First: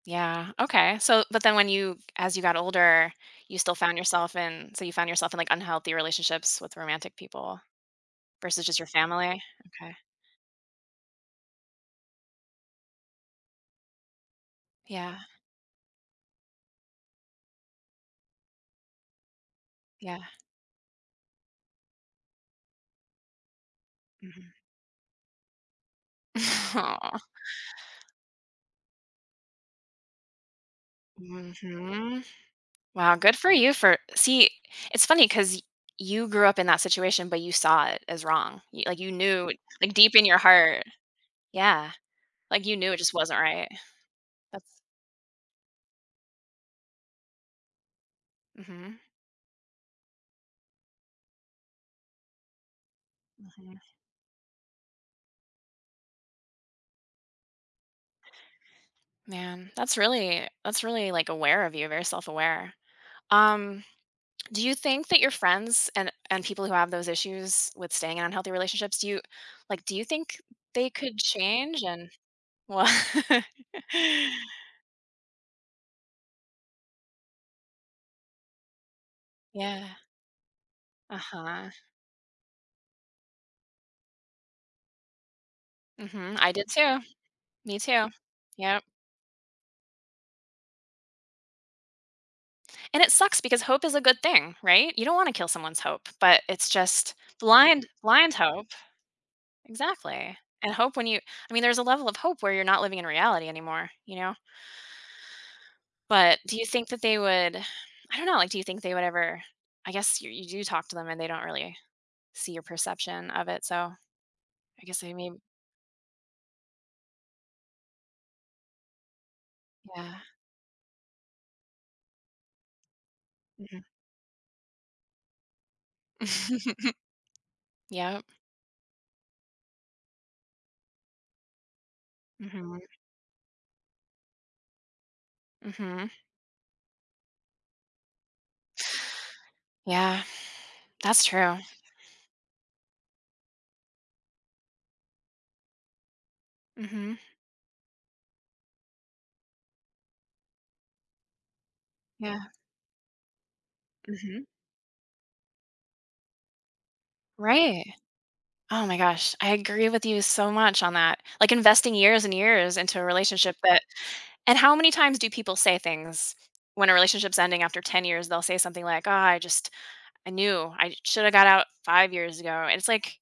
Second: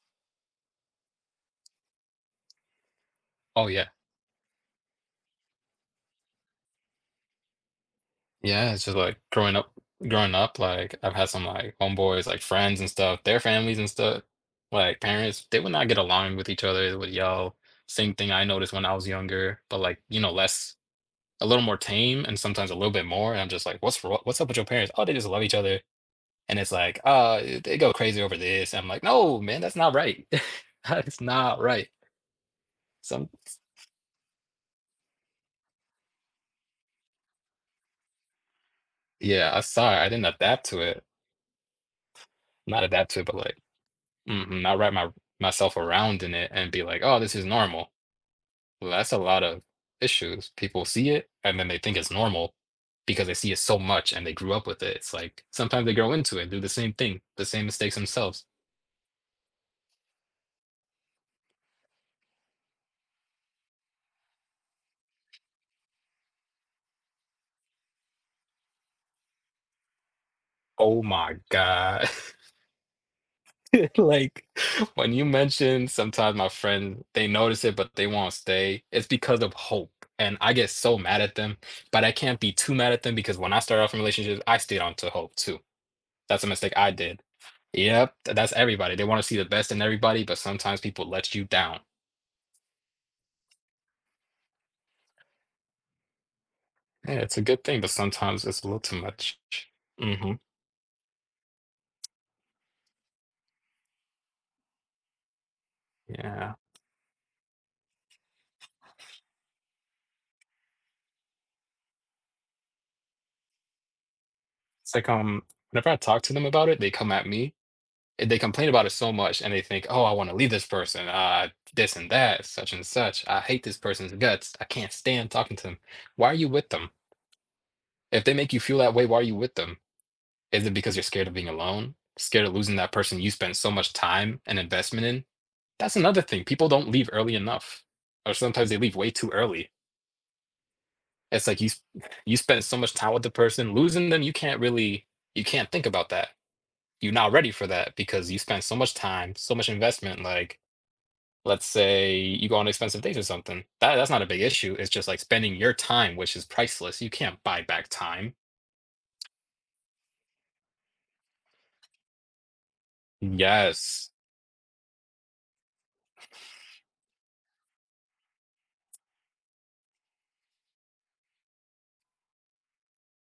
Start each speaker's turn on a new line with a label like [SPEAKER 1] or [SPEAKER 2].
[SPEAKER 1] Yeah, okay, so but then when you as you got older, you
[SPEAKER 2] Oh
[SPEAKER 1] still
[SPEAKER 2] yeah.
[SPEAKER 1] found yourself in so you found yourself in, like, unhealthy relationships with romantic people versus
[SPEAKER 2] Yeah,
[SPEAKER 1] just
[SPEAKER 2] it's
[SPEAKER 1] your
[SPEAKER 2] just like
[SPEAKER 1] family?
[SPEAKER 2] growing up
[SPEAKER 1] Okay.
[SPEAKER 2] growing up, like, I've had some, like, homeboys, like, friends and stuff, their families and stuff, like,
[SPEAKER 1] Yeah.
[SPEAKER 2] parents, they would not get along with each other, they would yell, same thing I noticed when I was younger, but, like,
[SPEAKER 1] Yeah.
[SPEAKER 2] you know, less a little more tame and sometimes a little bit more, and I'm just like, "What's wr what's up
[SPEAKER 1] Mhm.
[SPEAKER 2] with your parents?" "Oh, they just love each other," and it's like,
[SPEAKER 1] Aw.
[SPEAKER 2] "Oh, eh, they go crazy over this." I'm like, "No man, that's not right. That's not right."
[SPEAKER 1] Mhm. Wow,
[SPEAKER 2] Some
[SPEAKER 1] good for
[SPEAKER 2] s
[SPEAKER 1] you for See, it's funny 'cause y you grew up in that situation, but you saw it as wrong, y like, you knew,
[SPEAKER 2] Yeah, I saw
[SPEAKER 1] like,
[SPEAKER 2] it, I
[SPEAKER 1] deep in
[SPEAKER 2] didn't
[SPEAKER 1] your
[SPEAKER 2] adapt to
[SPEAKER 1] heart.
[SPEAKER 2] it.
[SPEAKER 1] Yeah, like you
[SPEAKER 2] Not
[SPEAKER 1] knew it
[SPEAKER 2] adapt
[SPEAKER 1] just
[SPEAKER 2] to, but
[SPEAKER 1] wasn't
[SPEAKER 2] like
[SPEAKER 1] right.
[SPEAKER 2] Mhm,
[SPEAKER 1] That's
[SPEAKER 2] not wrap my r myself around in it and be like, "Oh this is normal."
[SPEAKER 1] Mhm.
[SPEAKER 2] That's a lot of issues, people see it and then they think it's normal because they see it
[SPEAKER 1] Mhm.
[SPEAKER 2] so much and they grew up with it, it's like sometimes they grow into it and do the same thing, the same mistakes themselves.
[SPEAKER 1] Man, that's really that's really, like, aware of you, very self-aware. Um, do you think that your friends and and people who have those issues with staying in unhealthy relationships, do you like, do you think they
[SPEAKER 2] Oh
[SPEAKER 1] could
[SPEAKER 2] my
[SPEAKER 1] change
[SPEAKER 2] god.
[SPEAKER 1] and Well
[SPEAKER 2] It's like, when you mentioned sometimes my friend they notice it, but they won't stay, it's because of
[SPEAKER 1] Yeah.
[SPEAKER 2] hope, and I get so mad at them,
[SPEAKER 1] Uh-huh.
[SPEAKER 2] but I can't be too mad at them because when I started off in relationships, I stayed onto hope too.
[SPEAKER 1] Mhm.
[SPEAKER 2] That's a
[SPEAKER 1] I did
[SPEAKER 2] mistake I
[SPEAKER 1] too.
[SPEAKER 2] did.
[SPEAKER 1] Me too.
[SPEAKER 2] Yep, tha that's
[SPEAKER 1] Yup.
[SPEAKER 2] everybody, they wanna see the best in everybody, but sometimes people let you down.
[SPEAKER 1] And it sucks because hope is a good thing, right? You don't wanna kill someone's hope, but it's
[SPEAKER 2] Yeah,
[SPEAKER 1] just
[SPEAKER 2] it's a good thing,
[SPEAKER 1] blind
[SPEAKER 2] but
[SPEAKER 1] blind
[SPEAKER 2] sometimes it's
[SPEAKER 1] hope.
[SPEAKER 2] a little too much.
[SPEAKER 1] Exactly,
[SPEAKER 2] Mhm.
[SPEAKER 1] and hope when you I mean, there's a level of hope where you're not living in reality anymore, you know? But
[SPEAKER 2] Yeah.
[SPEAKER 1] do you think that they would I don't know, like, do you think they would ever, I guess you you do talk to them and they don't really see your perception of it, so I
[SPEAKER 2] It's
[SPEAKER 1] guess
[SPEAKER 2] like,
[SPEAKER 1] I mean
[SPEAKER 2] um, whenever I talk to them about it, they come at me, and they complain about it so much and they think, "Oh, I
[SPEAKER 1] Yeah.
[SPEAKER 2] wanna leave this person, uh this and that, such and such, I hate this
[SPEAKER 1] Mhm.
[SPEAKER 2] person's guts. I can't stand talking to 'em." Why are you with them?
[SPEAKER 1] Yup.
[SPEAKER 2] If they make you feel that way, why are you with them? Is it because you're scared of being alone? Scared of losing
[SPEAKER 1] Mhm.
[SPEAKER 2] that person you spent so much time and investment in? That's
[SPEAKER 1] Mhm.
[SPEAKER 2] another thing, people don't leave early enough, or sometimes they leave way too early.
[SPEAKER 1] Yeah, that's
[SPEAKER 2] It's
[SPEAKER 1] true.
[SPEAKER 2] like you s you spent so much time with the person, losing them, you can't really you can't think about that, you're
[SPEAKER 1] Mhm.
[SPEAKER 2] not ready for that because you spent so much time, so much investment like let's say you
[SPEAKER 1] Yeah.
[SPEAKER 2] go on expensive dates or something, that that's not a big
[SPEAKER 1] Mhm.
[SPEAKER 2] issue, it's just like spending your time, which is priceless, you can't buy
[SPEAKER 1] Right.
[SPEAKER 2] back time.
[SPEAKER 1] Oh my gosh, I agree with you so much on that, like, investing years and years into a relationship, that
[SPEAKER 2] Yes.
[SPEAKER 1] And how many times do people say things when a relationship's ending after 10 years, they'll say something like, "Oh, I just I knew, I should have got out 5 years ago," and it's like